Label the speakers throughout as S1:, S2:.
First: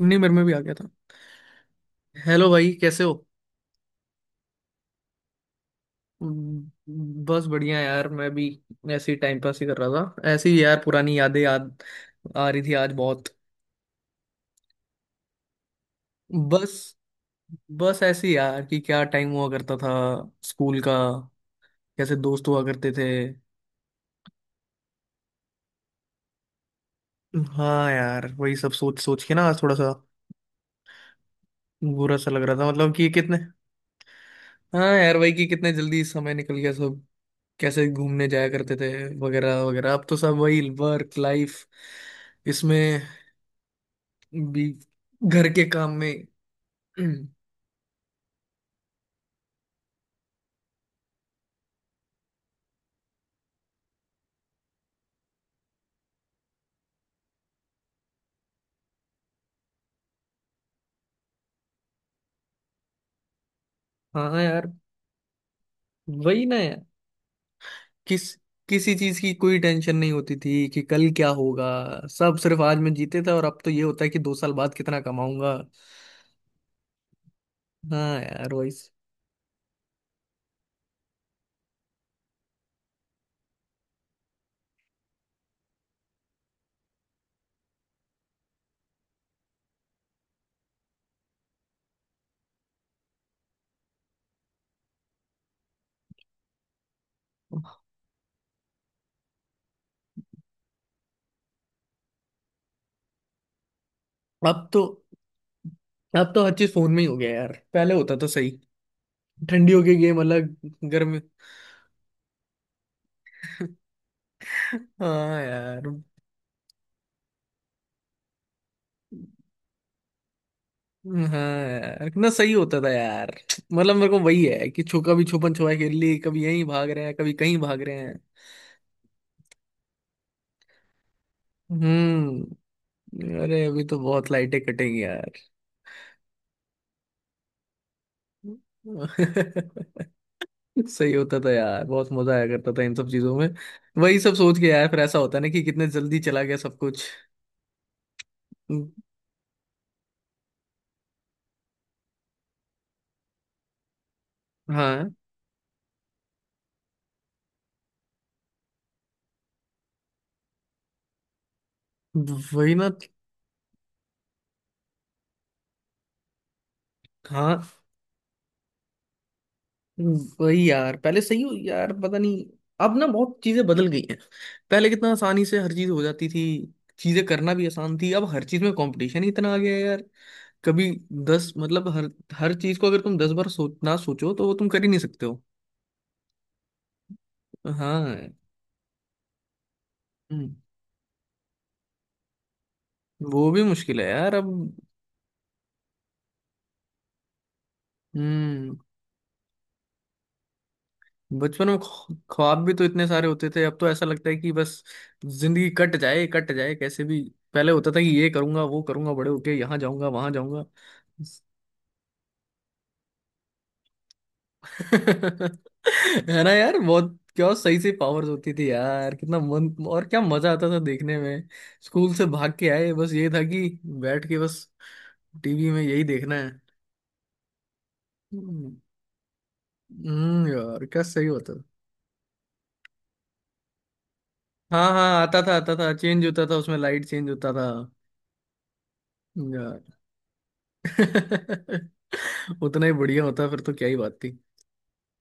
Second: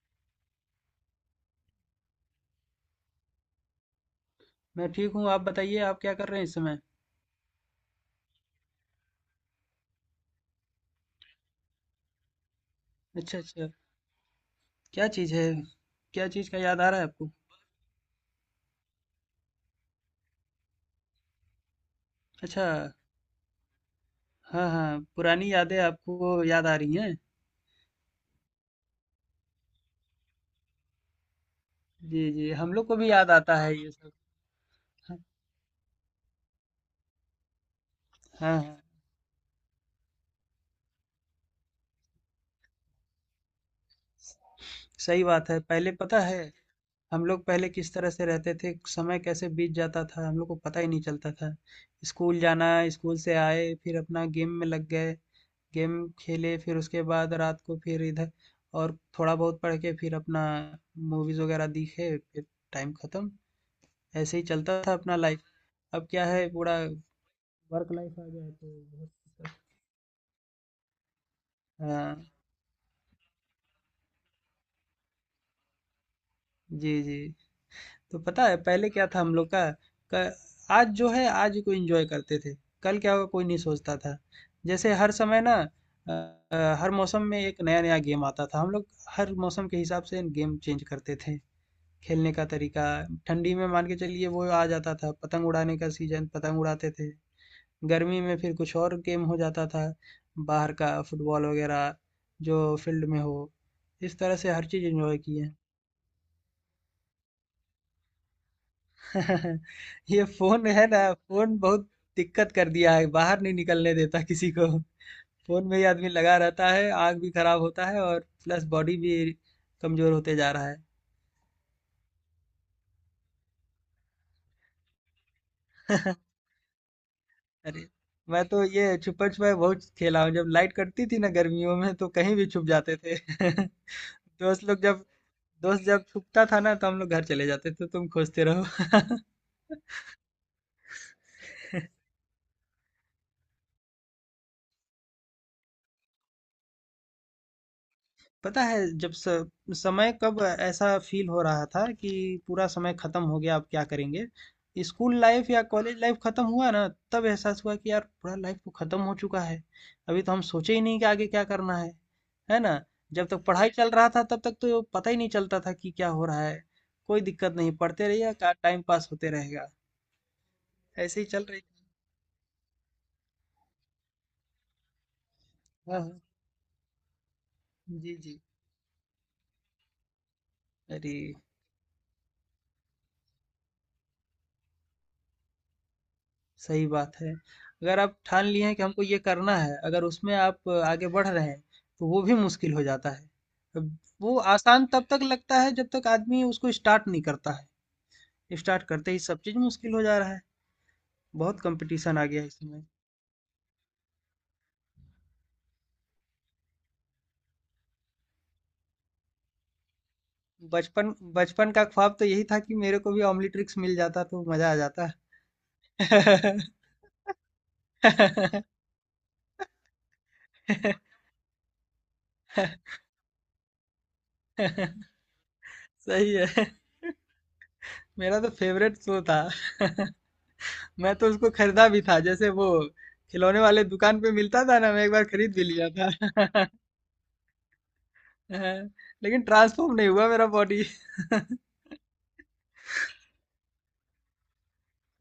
S1: नहीं, मेरे में भी आ गया था। हेलो भाई, कैसे हो?
S2: मैं ठीक हूँ। आप बताइए, आप क्या कर रहे हैं इस समय?
S1: बस बढ़िया यार, मैं भी ऐसे ही टाइम पास ही कर रहा था। ऐसे ही यार, पुरानी यादें याद आ रही थी आज बहुत।
S2: अच्छा, अच्छा। क्या चीज़ है? क्या चीज़ का
S1: बस
S2: याद आ रहा है आपको?
S1: बस ऐसे ही यार, कि क्या टाइम हुआ करता था स्कूल का, कैसे दोस्त हुआ
S2: अच्छा।
S1: करते थे।
S2: हाँ, हाँ, पुरानी यादें आपको याद आ रही हैं।
S1: हाँ यार, वही सब सोच सोच के ना आज थोड़ा सा बुरा
S2: जी,
S1: सा लग
S2: जी,
S1: रहा था,
S2: हम लोग
S1: मतलब
S2: को
S1: कि
S2: भी याद
S1: कितने।
S2: आता है ये सब।
S1: हाँ यार,
S2: हाँ,
S1: वही कि कितने जल्दी समय निकल गया सब। कैसे घूमने जाया
S2: हाँ,
S1: करते
S2: हाँ।
S1: थे वगैरह वगैरह। अब तो सब वही वर्क लाइफ, इसमें भी,
S2: सही
S1: घर
S2: बात है।
S1: के काम
S2: पहले
S1: में
S2: पता है, हम
S1: हम्म,
S2: लोग पहले किस तरह से रहते थे, समय कैसे बीत जाता था, हम लोग को पता ही नहीं चलता था। स्कूल जाना, स्कूल से आए, फिर अपना गेम में लग गए, गेम खेले, फिर उसके बाद रात को फिर इधर और थोड़ा बहुत पढ़ के फिर अपना मूवीज़ वगैरह देखे, फिर टाइम ख़त्म। ऐसे
S1: हाँ
S2: ही
S1: यार,
S2: चलता था अपना लाइफ। अब क्या
S1: वही
S2: है,
S1: ना
S2: पूरा
S1: यार।
S2: वर्क लाइफ आ
S1: किस
S2: गया है तो
S1: किसी चीज की
S2: बहुत।
S1: कोई टेंशन नहीं होती थी कि कल क्या होगा।
S2: हाँ,
S1: सब सिर्फ आज में जीते थे, और अब तो ये होता है कि दो साल बाद कितना कमाऊंगा।
S2: जी, जी। तो
S1: हाँ
S2: पता
S1: यार
S2: है
S1: वही।
S2: पहले क्या था हम लोग का, क आज जो है आज को एन्जॉय करते थे, कल क्या होगा कोई नहीं सोचता था। जैसे हर समय ना हर मौसम में एक नया-नया गेम आता था, हम लोग हर मौसम के हिसाब से गेम चेंज करते थे। खेलने का तरीका, ठंडी में मान के चलिए वो आ जाता था पतंग उड़ाने का सीज़न, पतंग उड़ाते थे। गर्मी में फिर कुछ और गेम हो जाता था, बाहर का फुटबॉल वगैरह जो फील्ड में हो। इस तरह से हर
S1: अब तो
S2: चीज़ एन्जॉय किए।
S1: अब तो हर चीज फोन में ही हो गया यार, पहले होता तो सही। ठंडियों के गेम
S2: ये
S1: अलग,
S2: फोन है ना,
S1: गर्मी।
S2: फोन बहुत दिक्कत कर दिया है, बाहर नहीं निकलने देता किसी को।
S1: हाँ
S2: फोन में ही
S1: यार।
S2: आदमी लगा रहता है, आंख भी खराब होता है और प्लस बॉडी भी कमजोर होते जा रहा है।
S1: हाँ यार, कितना सही होता था यार। मतलब मेरे को वही है कि छो कभी छुपन छुपाई खेल ली, कभी यहीं भाग रहे हैं, कभी कहीं
S2: अरे,
S1: भाग रहे हैं।
S2: मैं तो ये छुपन छुपाई बहुत खेला हूँ, जब लाइट कटती थी ना गर्मियों में तो कहीं भी छुप
S1: हम्म।
S2: जाते थे।
S1: अरे, अभी तो बहुत लाइटें
S2: दोस्त लोग
S1: कटेंगी
S2: जब
S1: यार।
S2: दोस्त जब छुपता था ना तो हम लोग घर चले जाते थे, तो तुम खोजते रहो।
S1: सही होता था यार, बहुत मजा आया करता था इन सब चीजों में। वही सब सोच के यार फिर ऐसा होता है ना कि कितने जल्दी चला गया सब कुछ।
S2: पता है, जब समय कब ऐसा फील हो रहा था कि पूरा समय खत्म हो गया, अब क्या करेंगे।
S1: हाँ,
S2: स्कूल लाइफ या कॉलेज लाइफ खत्म हुआ ना, तब एहसास हुआ कि यार पूरा लाइफ तो खत्म हो चुका है। अभी तो हम सोचे ही नहीं कि आगे क्या करना है
S1: वही
S2: ना।
S1: ना।
S2: जब तक पढ़ाई चल रहा था तब तक तो पता ही नहीं चलता था कि क्या हो रहा है। कोई दिक्कत नहीं,
S1: हाँ
S2: पढ़ते रहिए का, टाइम पास होते रहेगा।
S1: वही यार, पहले
S2: ऐसे ही
S1: सही
S2: चल
S1: हो
S2: रही।
S1: यार, पता नहीं। अब ना बहुत चीजें बदल गई हैं। पहले कितना आसानी से हर चीज
S2: हाँ,
S1: हो
S2: हाँ।
S1: जाती थी, चीजें करना भी आसान थी।
S2: जी,
S1: अब
S2: जी।
S1: हर चीज में कंपटीशन ही इतना आ गया है यार। कभी
S2: अरे,
S1: दस मतलब, हर हर चीज को अगर तुम दस बार सोच ना सोचो तो वो तुम कर ही नहीं सकते हो।
S2: सही बात है। अगर आप
S1: हाँ।
S2: ठान लिए हैं कि हमको ये करना है, अगर उसमें
S1: हम्म,
S2: आप आगे बढ़ रहे हैं, तो वो भी मुश्किल हो जाता है।
S1: वो भी
S2: अब
S1: मुश्किल है यार
S2: वो
S1: अब।
S2: आसान तब तक लगता है जब तक आदमी उसको स्टार्ट नहीं करता है।
S1: हम्म।
S2: स्टार्ट करते ही सब चीज़ मुश्किल हो जा रहा है। बहुत
S1: बचपन में
S2: कॉम्पिटिशन आ गया है इस
S1: ख्वाब भी तो
S2: समय।
S1: इतने सारे होते थे, अब तो ऐसा लगता है कि बस जिंदगी कट जाए कैसे भी। पहले होता था कि ये करूंगा, वो करूंगा, बड़े होके यहाँ जाऊंगा, वहां जाऊंगा।
S2: बचपन, बचपन का ख्वाब तो यही था कि मेरे को भी ऑम्निट्रिक्स मिल जाता तो मज़ा आ जाता।
S1: है ना यार, बहुत क्या सही से पावर्स होती थी यार, कितना मन, और क्या मजा आता था देखने में। स्कूल से भाग के आए, बस ये था कि बैठ के बस टीवी में यही देखना
S2: सही
S1: है।
S2: है। मेरा तो
S1: हम्म।
S2: फेवरेट शो था।
S1: यार क्या
S2: मैं
S1: सही
S2: तो उसको
S1: होता था।
S2: खरीदा भी था, जैसे वो खिलौने वाले दुकान पे मिलता था
S1: हाँ
S2: ना, मैं एक
S1: हाँ,
S2: बार
S1: आता
S2: खरीद
S1: था,
S2: भी
S1: आता
S2: लिया
S1: था, चेंज होता था,
S2: था।
S1: उसमें लाइट चेंज होता था।
S2: लेकिन
S1: यार,
S2: ट्रांसफॉर्म नहीं हुआ मेरा बॉडी।
S1: उतना ही बढ़िया होता फिर तो क्या ही बात थी।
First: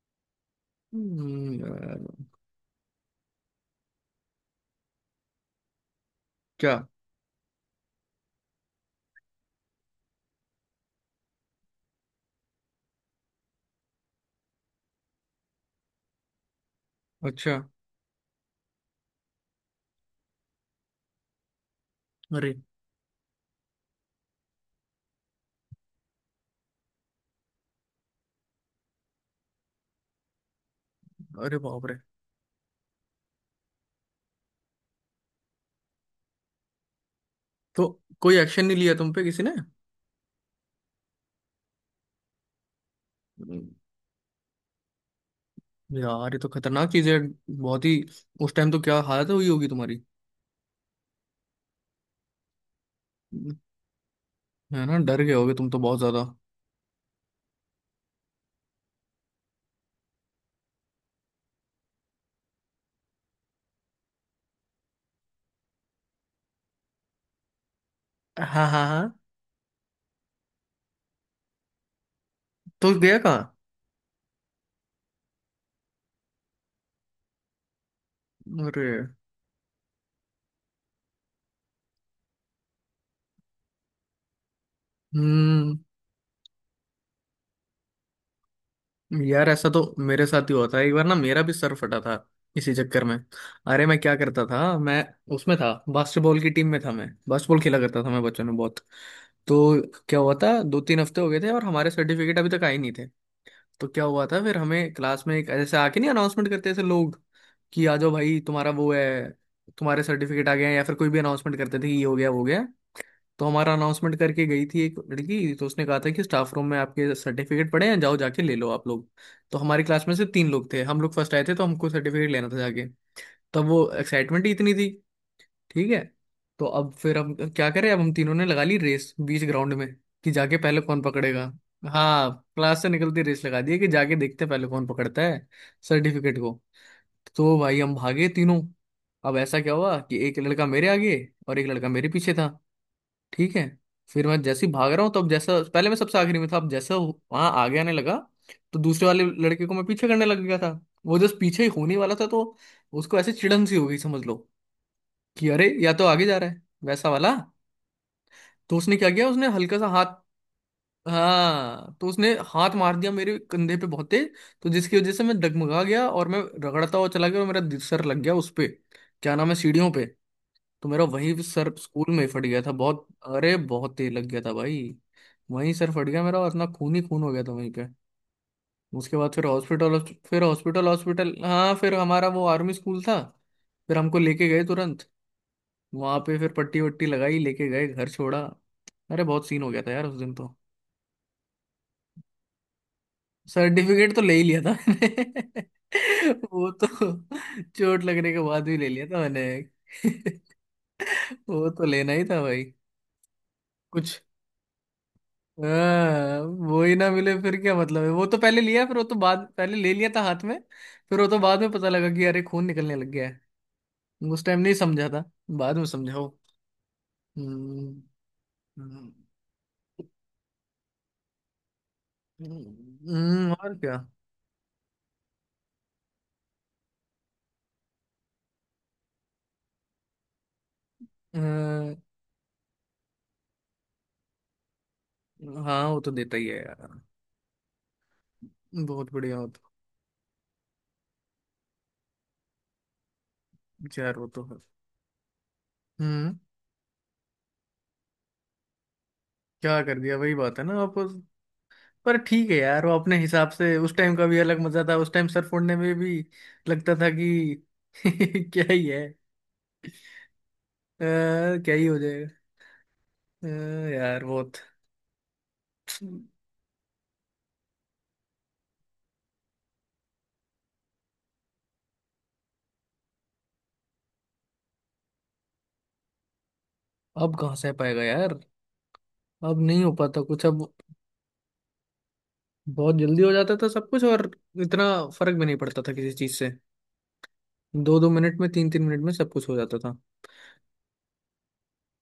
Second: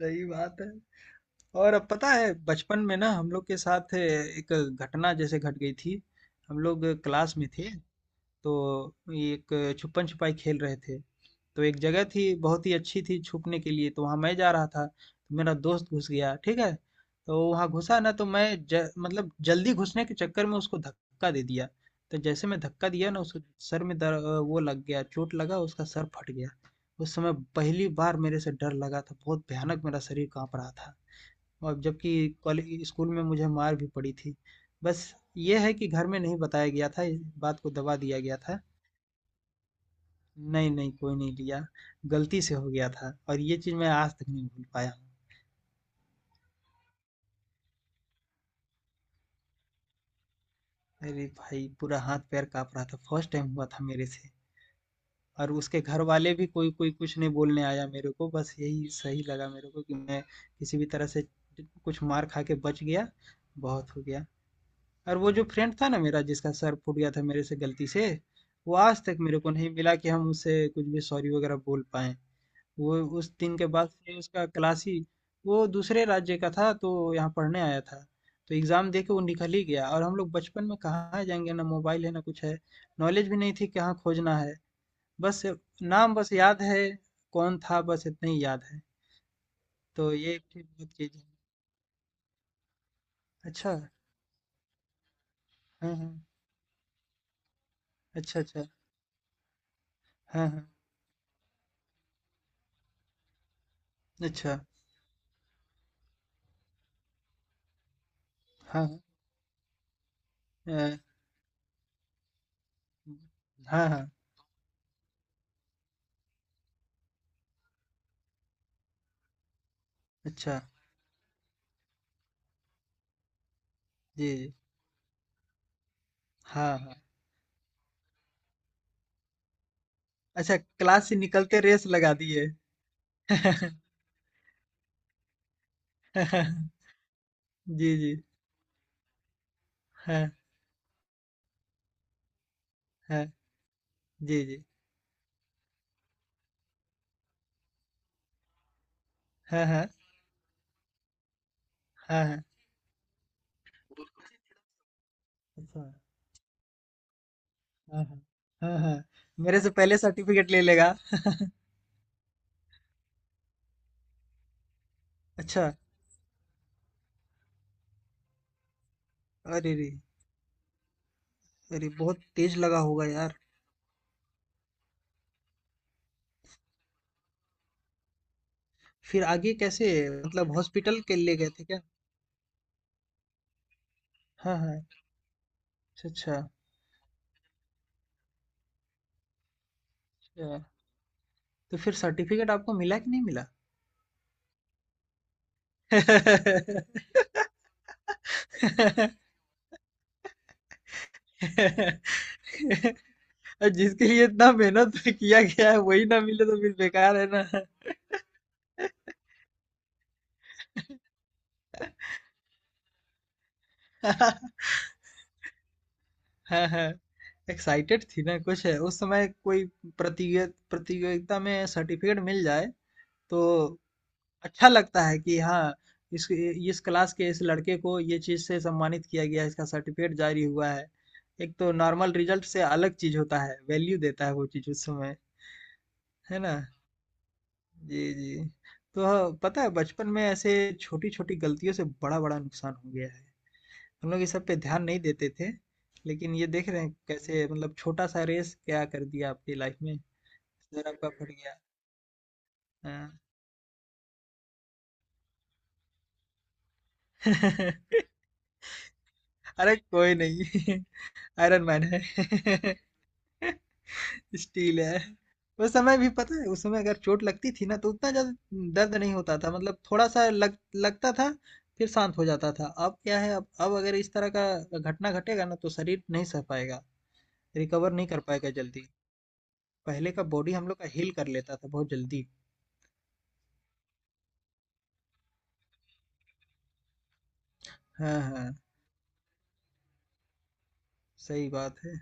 S2: सही बात है। और अब पता
S1: यार।
S2: है बचपन में ना हम लोग के साथ एक घटना जैसे घट गई थी। हम
S1: क्या?
S2: लोग क्लास में थे, तो ये एक छुपन छुपाई खेल रहे थे। तो एक जगह थी बहुत ही अच्छी थी छुपने के लिए, तो वहाँ मैं जा रहा था, तो मेरा दोस्त घुस गया, ठीक है। तो
S1: अच्छा।
S2: वहाँ घुसा ना, तो मैं मतलब जल्दी घुसने के चक्कर में उसको धक्का दे दिया। तो जैसे
S1: अरे।
S2: मैं धक्का दिया ना उसको सर में वो लग गया, चोट लगा, उसका सर फट गया। उस समय पहली बार मेरे से डर लगा था, बहुत भयानक, मेरा शरीर कांप रहा था।
S1: अरे
S2: और
S1: बाप रे।
S2: जबकि कॉलेज स्कूल में मुझे मार भी पड़ी थी, बस ये है कि घर में नहीं बताया गया था, इस बात को
S1: तो
S2: दबा दिया
S1: कोई
S2: गया था।
S1: एक्शन नहीं लिया तुम पे किसी
S2: नहीं, नहीं, कोई नहीं लिया, गलती से हो गया था और ये
S1: ने?
S2: चीज़ मैं आज तक नहीं भूल पाया हूँ।
S1: यार ये तो खतरनाक चीज है, बहुत ही। उस टाइम तो क्या हालत हुई होगी तुम्हारी।
S2: अरे भाई! पूरा हाथ-पैर काँप रहा था, फर्स्ट टाइम हुआ था मेरे से।
S1: है ना, डर गए
S2: और
S1: होगे तुम तो
S2: उसके
S1: बहुत ज्यादा।
S2: घरवाले भी कोई कोई कुछ नहीं बोलने आया मेरे को, बस यही सही लगा मेरे को कि मैं किसी भी तरह से कुछ मार खा के बच गया, बहुत हो गया। और वो जो फ्रेंड था ना मेरा जिसका सर फूट गया था मेरे से गलती से,
S1: हाँ
S2: वो
S1: हाँ
S2: आज तक
S1: हाँ।
S2: मेरे को नहीं मिला कि हम उससे कुछ भी सॉरी वगैरह बोल पाएँ।
S1: तो
S2: वो
S1: गया
S2: उस
S1: कहाँ?
S2: दिन के बाद से उसका क्लास ही, वो दूसरे राज्य का था तो यहाँ पढ़ने आया था। तो
S1: अरे।
S2: एग्ज़ाम दे के वो निकल ही गया, और हम लोग बचपन में कहाँ जाएंगे, ना मोबाइल है ना कुछ है। नॉलेज भी नहीं थी कहाँ खोजना है। बस
S1: हम्म।
S2: नाम बस याद है, कौन था बस इतना ही याद है।
S1: यार ऐसा तो
S2: तो
S1: मेरे
S2: ये एक
S1: साथ ही
S2: ठीक
S1: हुआ था
S2: बहुत
S1: एक बार ना,
S2: चीज़ है।
S1: मेरा भी सर फटा था इसी चक्कर में।
S2: अच्छा।
S1: अरे मैं क्या करता था, मैं उसमें था,
S2: हाँ, हाँ।
S1: बास्केटबॉल की टीम में था, मैं बास्केटबॉल खेला करता था, मैं
S2: अच्छा,
S1: बच्चों ने
S2: अच्छा।
S1: बहुत। तो क्या हुआ
S2: हाँ,
S1: था,
S2: हाँ।
S1: दो तीन हफ्ते हो गए थे और हमारे सर्टिफिकेट अभी तक आए नहीं थे। तो क्या हुआ था फिर,
S2: अच्छा।
S1: हमें क्लास में, एक जैसे आके नहीं, अनाउंसमेंट करते ऐसे लोग कि आ जाओ भाई तुम्हारा
S2: हाँ,
S1: वो
S2: हाँ।
S1: है, तुम्हारे सर्टिफिकेट आ गए हैं, या फिर
S2: अ,
S1: कोई भी अनाउंसमेंट करते थे कि ये हो गया, वो हो गया। तो हमारा
S2: हाँ, हाँ।
S1: अनाउंसमेंट करके गई थी एक लड़की, तो उसने कहा था कि स्टाफ रूम में आपके सर्टिफिकेट पड़े हैं, जाओ जाके ले लो आप लोग। तो हमारी क्लास में से तीन
S2: अच्छा।
S1: लोग थे, हम लोग फर्स्ट आए थे, तो हमको सर्टिफिकेट लेना था जाके। तब वो
S2: जी,
S1: एक्साइटमेंट ही
S2: जी।
S1: इतनी थी। ठीक है। तो
S2: हाँ,
S1: अब
S2: हाँ।
S1: फिर हम क्या करें, अब हम तीनों ने लगा ली रेस बीच ग्राउंड में कि जाके
S2: अच्छा,
S1: पहले कौन
S2: क्लास से
S1: पकड़ेगा।
S2: निकलते रेस लगा
S1: हाँ,
S2: दिए।
S1: क्लास से निकलती रेस लगा दी है कि जाके देखते हैं पहले कौन पकड़ता है सर्टिफिकेट को। तो भाई हम
S2: जी, जी।
S1: भागे तीनों। अब ऐसा क्या हुआ कि
S2: हाँ,
S1: एक लड़का मेरे आगे और एक लड़का मेरे पीछे था।
S2: हाँ,
S1: ठीक है, फिर मैं
S2: जी, जी।
S1: जैसे ही भाग रहा हूँ तब जैसा पहले मैं सबसे आखिरी में था अब जैसा वहां आगे आने लगा, तो दूसरे वाले
S2: हाँ,
S1: लड़के को मैं
S2: हाँ,
S1: पीछे करने लग गया था। वो जस्ट पीछे ही होने वाला
S2: हाँ,
S1: था,
S2: हाँ।
S1: तो उसको ऐसे चिड़न सी हो गई समझ लो, कि अरे
S2: अच्छा,
S1: या तो आगे जा रहा है वैसा वाला।
S2: हाँ, हाँ,
S1: तो
S2: हाँ,
S1: उसने
S2: हाँ।
S1: क्या किया, उसने
S2: मेरे से
S1: हल्का सा
S2: पहले
S1: हाथ।
S2: सर्टिफिकेट ले लेगा।
S1: हाँ, तो उसने हाथ मार दिया मेरे कंधे पे बहुत तेज, तो जिसकी वजह से मैं
S2: अच्छा,
S1: डगमगा गया और मैं रगड़ता हुआ चला गया और मेरा सर लग गया उस पे, क्या नाम है,
S2: अरे रे,
S1: सीढ़ियों पे। तो मेरा वही सर
S2: अरे
S1: स्कूल में
S2: बहुत
S1: ही फट
S2: तेज
S1: गया था,
S2: लगा होगा
S1: बहुत,
S2: यार।
S1: अरे बहुत तेज लग गया था भाई। वहीं सर फट गया मेरा और इतना खून ही खून हो गया था वहीं पे। उसके
S2: फिर
S1: बाद फिर
S2: आगे कैसे,
S1: हॉस्पिटल। फिर
S2: मतलब
S1: हॉस्पिटल
S2: हॉस्पिटल के
S1: हॉस्पिटल
S2: लिए गए थे
S1: हाँ,
S2: क्या?
S1: फिर हमारा वो आर्मी स्कूल था, फिर हमको लेके
S2: हाँ,
S1: गए
S2: हाँ,
S1: तुरंत।
S2: अच्छा,
S1: वहां पे
S2: अच्छा,
S1: फिर पट्टी वट्टी लगाई, लेके गए, घर छोड़ा। अरे बहुत सीन हो गया था यार उस दिन तो।
S2: अच्छा। तो फिर सर्टिफिकेट आपको मिला कि नहीं मिला?
S1: सर्टिफिकेट तो ले ही लिया था मैंने। वो तो चोट लगने के बाद भी ले लिया था मैंने। वो तो लेना ही था भाई।
S2: जिसके
S1: कुछ,
S2: लिए इतना मेहनत किया गया है वही ना
S1: हाँ।
S2: मिले तो फिर
S1: वो ही ना
S2: बेकार है
S1: मिले
S2: ना।
S1: फिर क्या मतलब है, वो तो पहले लिया, फिर वो तो बाद, पहले ले लिया था हाथ में, फिर वो तो बाद में पता लगा कि अरे खून निकलने लग गया है।
S2: हाँ,
S1: उस टाइम नहीं समझा था, बाद में समझाओ।
S2: हाँ।
S1: हम्म।
S2: एक्साइटेड थी ना कुछ, है उस
S1: हम्म।
S2: समय कोई प्रतियोगिता, प्रतियोगिता में सर्टिफिकेट मिल जाए तो
S1: और क्या।
S2: अच्छा लगता है कि हाँ, इस क्लास के इस लड़के को ये चीज से सम्मानित किया गया, इसका सर्टिफिकेट जारी हुआ है। एक तो
S1: हाँ।
S2: नॉर्मल रिजल्ट से अलग चीज होता है, वैल्यू देता है वो चीज उस समय,
S1: हाँ, वो तो देता
S2: है
S1: ही
S2: ना।
S1: है यार।
S2: जी, जी। तो
S1: बहुत
S2: हाँ,
S1: बढ़िया हो।
S2: पता है बचपन में ऐसे छोटी छोटी गलतियों से बड़ा बड़ा नुकसान हो गया है।
S1: तो
S2: हम
S1: यार
S2: लोग
S1: वो
S2: इस
S1: तो
S2: सब पे
S1: है।
S2: ध्यान नहीं देते थे,
S1: हम्म।
S2: लेकिन ये देख रहे हैं कैसे, मतलब छोटा सा रेस क्या कर दिया आपकी लाइफ
S1: क्या
S2: में,
S1: कर दिया, वही बात है ना
S2: सर
S1: आप।
S2: आपका फट गया।
S1: पर ठीक है यार, वो अपने
S2: हाँ।
S1: हिसाब से उस टाइम का भी अलग मजा था, उस टाइम सर फोड़ने में भी लगता था कि क्या ही है।
S2: अरे कोई नहीं। आयरन
S1: क्या
S2: मैन
S1: ही हो
S2: है।
S1: जाएगा। अ, यार बहुत।
S2: स्टील है। उस समय भी पता है, उस समय अगर चोट लगती थी ना तो उतना ज्यादा दर्द नहीं होता था, मतलब थोड़ा सा लग लगता था, फिर शांत हो जाता था। अब क्या है, अब अगर इस तरह का घटना घटेगा ना तो शरीर नहीं सह पाएगा,
S1: अब कहाँ सह
S2: रिकवर
S1: पाएगा
S2: नहीं कर
S1: यार।
S2: पाएगा जल्दी।
S1: अब नहीं हो
S2: पहले
S1: पाता
S2: का
S1: कुछ
S2: बॉडी
S1: अब।
S2: हम लोग का हील कर लेता था बहुत जल्दी।
S1: बहुत जल्दी हो जाता था सब कुछ और इतना फर्क भी नहीं पड़ता था किसी चीज से। दो दो
S2: हाँ,
S1: मिनट में
S2: हाँ,
S1: तीन तीन मिनट में सब कुछ हो जाता था।
S2: सही बात है।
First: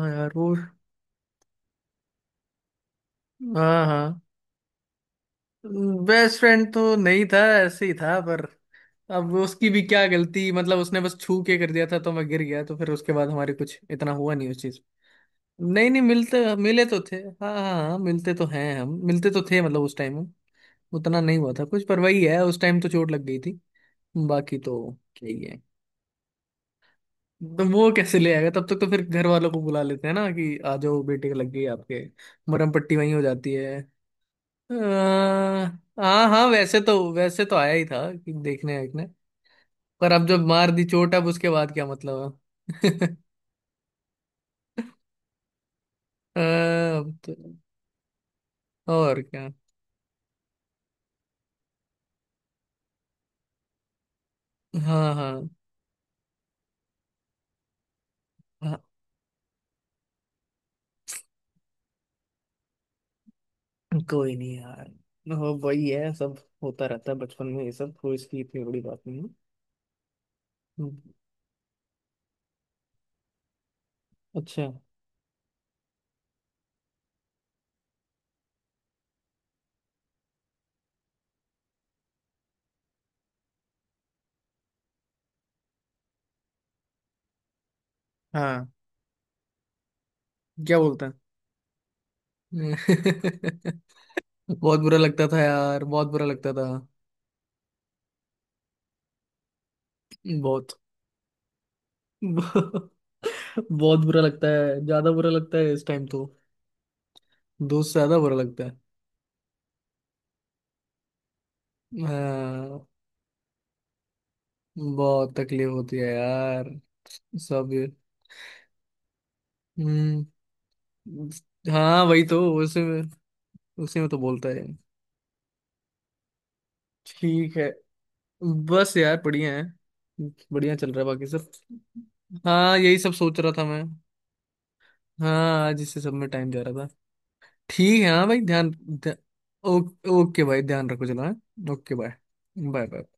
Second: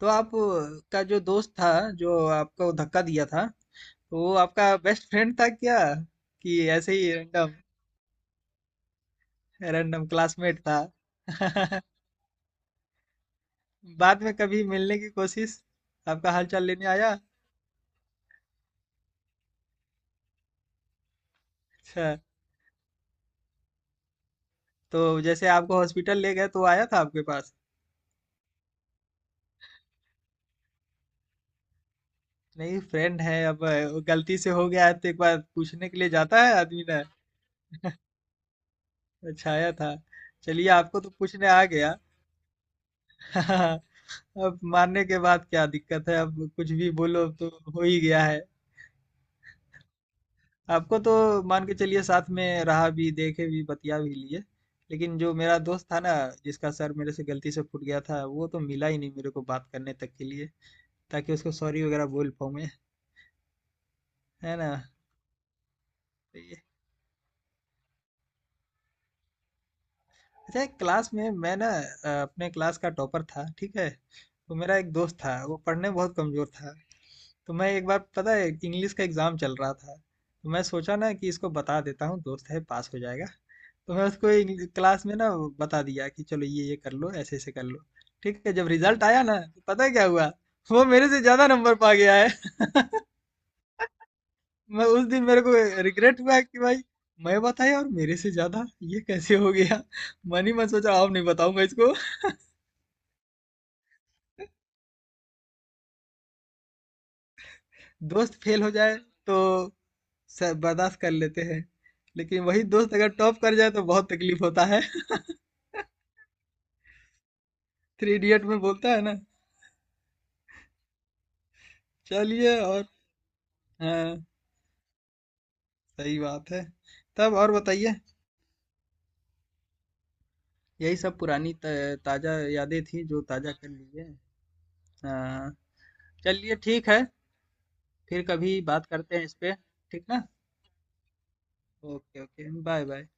S2: तो आप
S1: यार वो।
S2: का जो दोस्त था जो आपको धक्का दिया था,
S1: हाँ हाँ।
S2: तो वो आपका बेस्ट फ्रेंड था क्या?
S1: बेस्ट
S2: कि
S1: फ्रेंड
S2: ऐसे
S1: तो
S2: ही
S1: नहीं था,
S2: रैंडम
S1: ऐसे ही था। पर अब उसकी भी क्या
S2: रैंडम
S1: गलती,
S2: क्लासमेट
S1: मतलब
S2: था?
S1: उसने बस छू के कर दिया था तो मैं गिर गया, तो फिर उसके बाद हमारे कुछ इतना
S2: बाद में
S1: हुआ नहीं उस
S2: कभी
S1: चीज।
S2: मिलने की कोशिश,
S1: नहीं नहीं,
S2: आपका
S1: मिलते,
S2: हालचाल
S1: मिले
S2: लेने
S1: तो थे,
S2: आया?
S1: हाँ हाँ हाँ, मिलते तो हैं हम, मिलते तो थे मतलब उस टाइम में। उतना नहीं हुआ था कुछ, पर
S2: अच्छा,
S1: वही है उस टाइम तो चोट लग गई थी। बाकी तो,
S2: तो
S1: यही
S2: जैसे
S1: है।
S2: आपको हॉस्पिटल ले गए तो आया था आपके पास?
S1: तो वो कैसे ले आएगा, तब तक तो फिर घर वालों को बुला लेते हैं ना कि आ जाओ बेटे को लग गई आपके, मरहम
S2: नहीं
S1: पट्टी वहीं
S2: फ्रेंड
S1: हो
S2: है,
S1: जाती
S2: अब
S1: है।
S2: गलती से हो
S1: अ,
S2: गया है तो एक बार पूछने के लिए
S1: हाँ
S2: जाता
S1: हाँ,
S2: है
S1: वैसे
S2: आदमी ना।
S1: तो वैसे तो आया ही था कि देखने देखने।
S2: अच्छा, आया था।
S1: पर अब जब
S2: चलिए,
S1: मार दी
S2: आपको तो
S1: चोट, अब
S2: पूछने
S1: उसके
S2: आ
S1: बाद क्या
S2: गया।
S1: मतलब है।
S2: हाँ, अब मानने के बाद क्या दिक्कत है, अब कुछ भी
S1: अब
S2: बोलो
S1: तो,
S2: तो, हो ही गया है।
S1: और क्या।
S2: आपको तो मान के चलिए, साथ में रहा भी, देखे भी, बतिया भी लिए,
S1: हाँ
S2: लेकिन
S1: हाँ
S2: जो मेरा दोस्त था ना, जिसका सर मेरे से गलती से फूट गया था, वो तो
S1: हाँ।
S2: मिला ही नहीं मेरे को बात करने तक के लिए, ताकि उसको सॉरी वगैरह बोल पाऊँ मैं,
S1: कोई
S2: है
S1: नहीं
S2: ना।
S1: यार, हो वही है सब, होता रहता है बचपन में ये सब, कोई इसकी इतनी बड़ी बात नहीं है।
S2: अच्छा, एक क्लास
S1: हम्म,
S2: में मैं ना अपने क्लास का टॉपर था, ठीक है। तो
S1: अच्छा।
S2: मेरा एक दोस्त था, वो पढ़ने में बहुत कमजोर था। तो मैं एक बार, पता है, इंग्लिश का एग्जाम चल रहा था, तो मैं सोचा ना कि इसको बता देता हूँ, दोस्त है, पास हो जाएगा। तो मैं उसको क्लास में ना वो बता दिया कि चलो ये कर लो, ऐसे ऐसे कर लो। ठीक है,
S1: हाँ,
S2: जब रिजल्ट आया ना तो पता है क्या हुआ,
S1: क्या
S2: वो
S1: बोलता
S2: मेरे
S1: है?
S2: से ज्यादा नंबर पा गया है।
S1: बहुत
S2: मैं
S1: बुरा
S2: उस दिन,
S1: लगता था
S2: मेरे को
S1: यार, बहुत
S2: रिग्रेट
S1: बुरा
S2: हुआ
S1: लगता
S2: कि
S1: था।
S2: भाई, मैं बताया और मेरे से ज्यादा, ये कैसे हो गया। मन ही मन
S1: बहुत
S2: सोचा, अब नहीं बताऊंगा इसको।
S1: बहुत बुरा लगता है, ज्यादा बुरा लगता है इस टाइम तो, दोस्त से ज्यादा
S2: दोस्त
S1: बुरा
S2: फेल
S1: लगता
S2: हो
S1: है।
S2: जाए तो बर्दाश्त कर लेते हैं, लेकिन वही
S1: हाँ,
S2: दोस्त अगर टॉप कर जाए तो बहुत तकलीफ होता है।
S1: बहुत तकलीफ होती है यार। सब।
S2: थ्री इडियट में बोलता है ना।
S1: हम्म। हाँ वही तो,
S2: चलिए
S1: उसी
S2: और,
S1: में, उसी में तो
S2: हाँ,
S1: बोलता है।
S2: सही बात है। तब और
S1: ठीक है,
S2: बताइए।
S1: बस यार बढ़िया है, बढ़िया चल
S2: यही
S1: रहा है
S2: सब
S1: बाकी सब।
S2: ताजा
S1: हाँ,
S2: यादें
S1: यही
S2: थी,
S1: सब
S2: जो
S1: सोच रहा
S2: ताजा
S1: था
S2: कर
S1: मैं।
S2: लीजिए। हाँ।
S1: हाँ, आज इसी सब में टाइम
S2: चलिए,
S1: जा रहा
S2: ठीक
S1: था।
S2: है,
S1: ठीक है।
S2: फिर
S1: हाँ भाई,
S2: कभी
S1: ध्यान,
S2: बात करते
S1: ध्यान।
S2: हैं इस पे,
S1: ओ,
S2: ठीक ना।
S1: ओके भाई, ध्यान रखो, चलो हाँ। Okay bye.
S2: Okay, okay, bye,
S1: bye
S2: bye.
S1: Bye.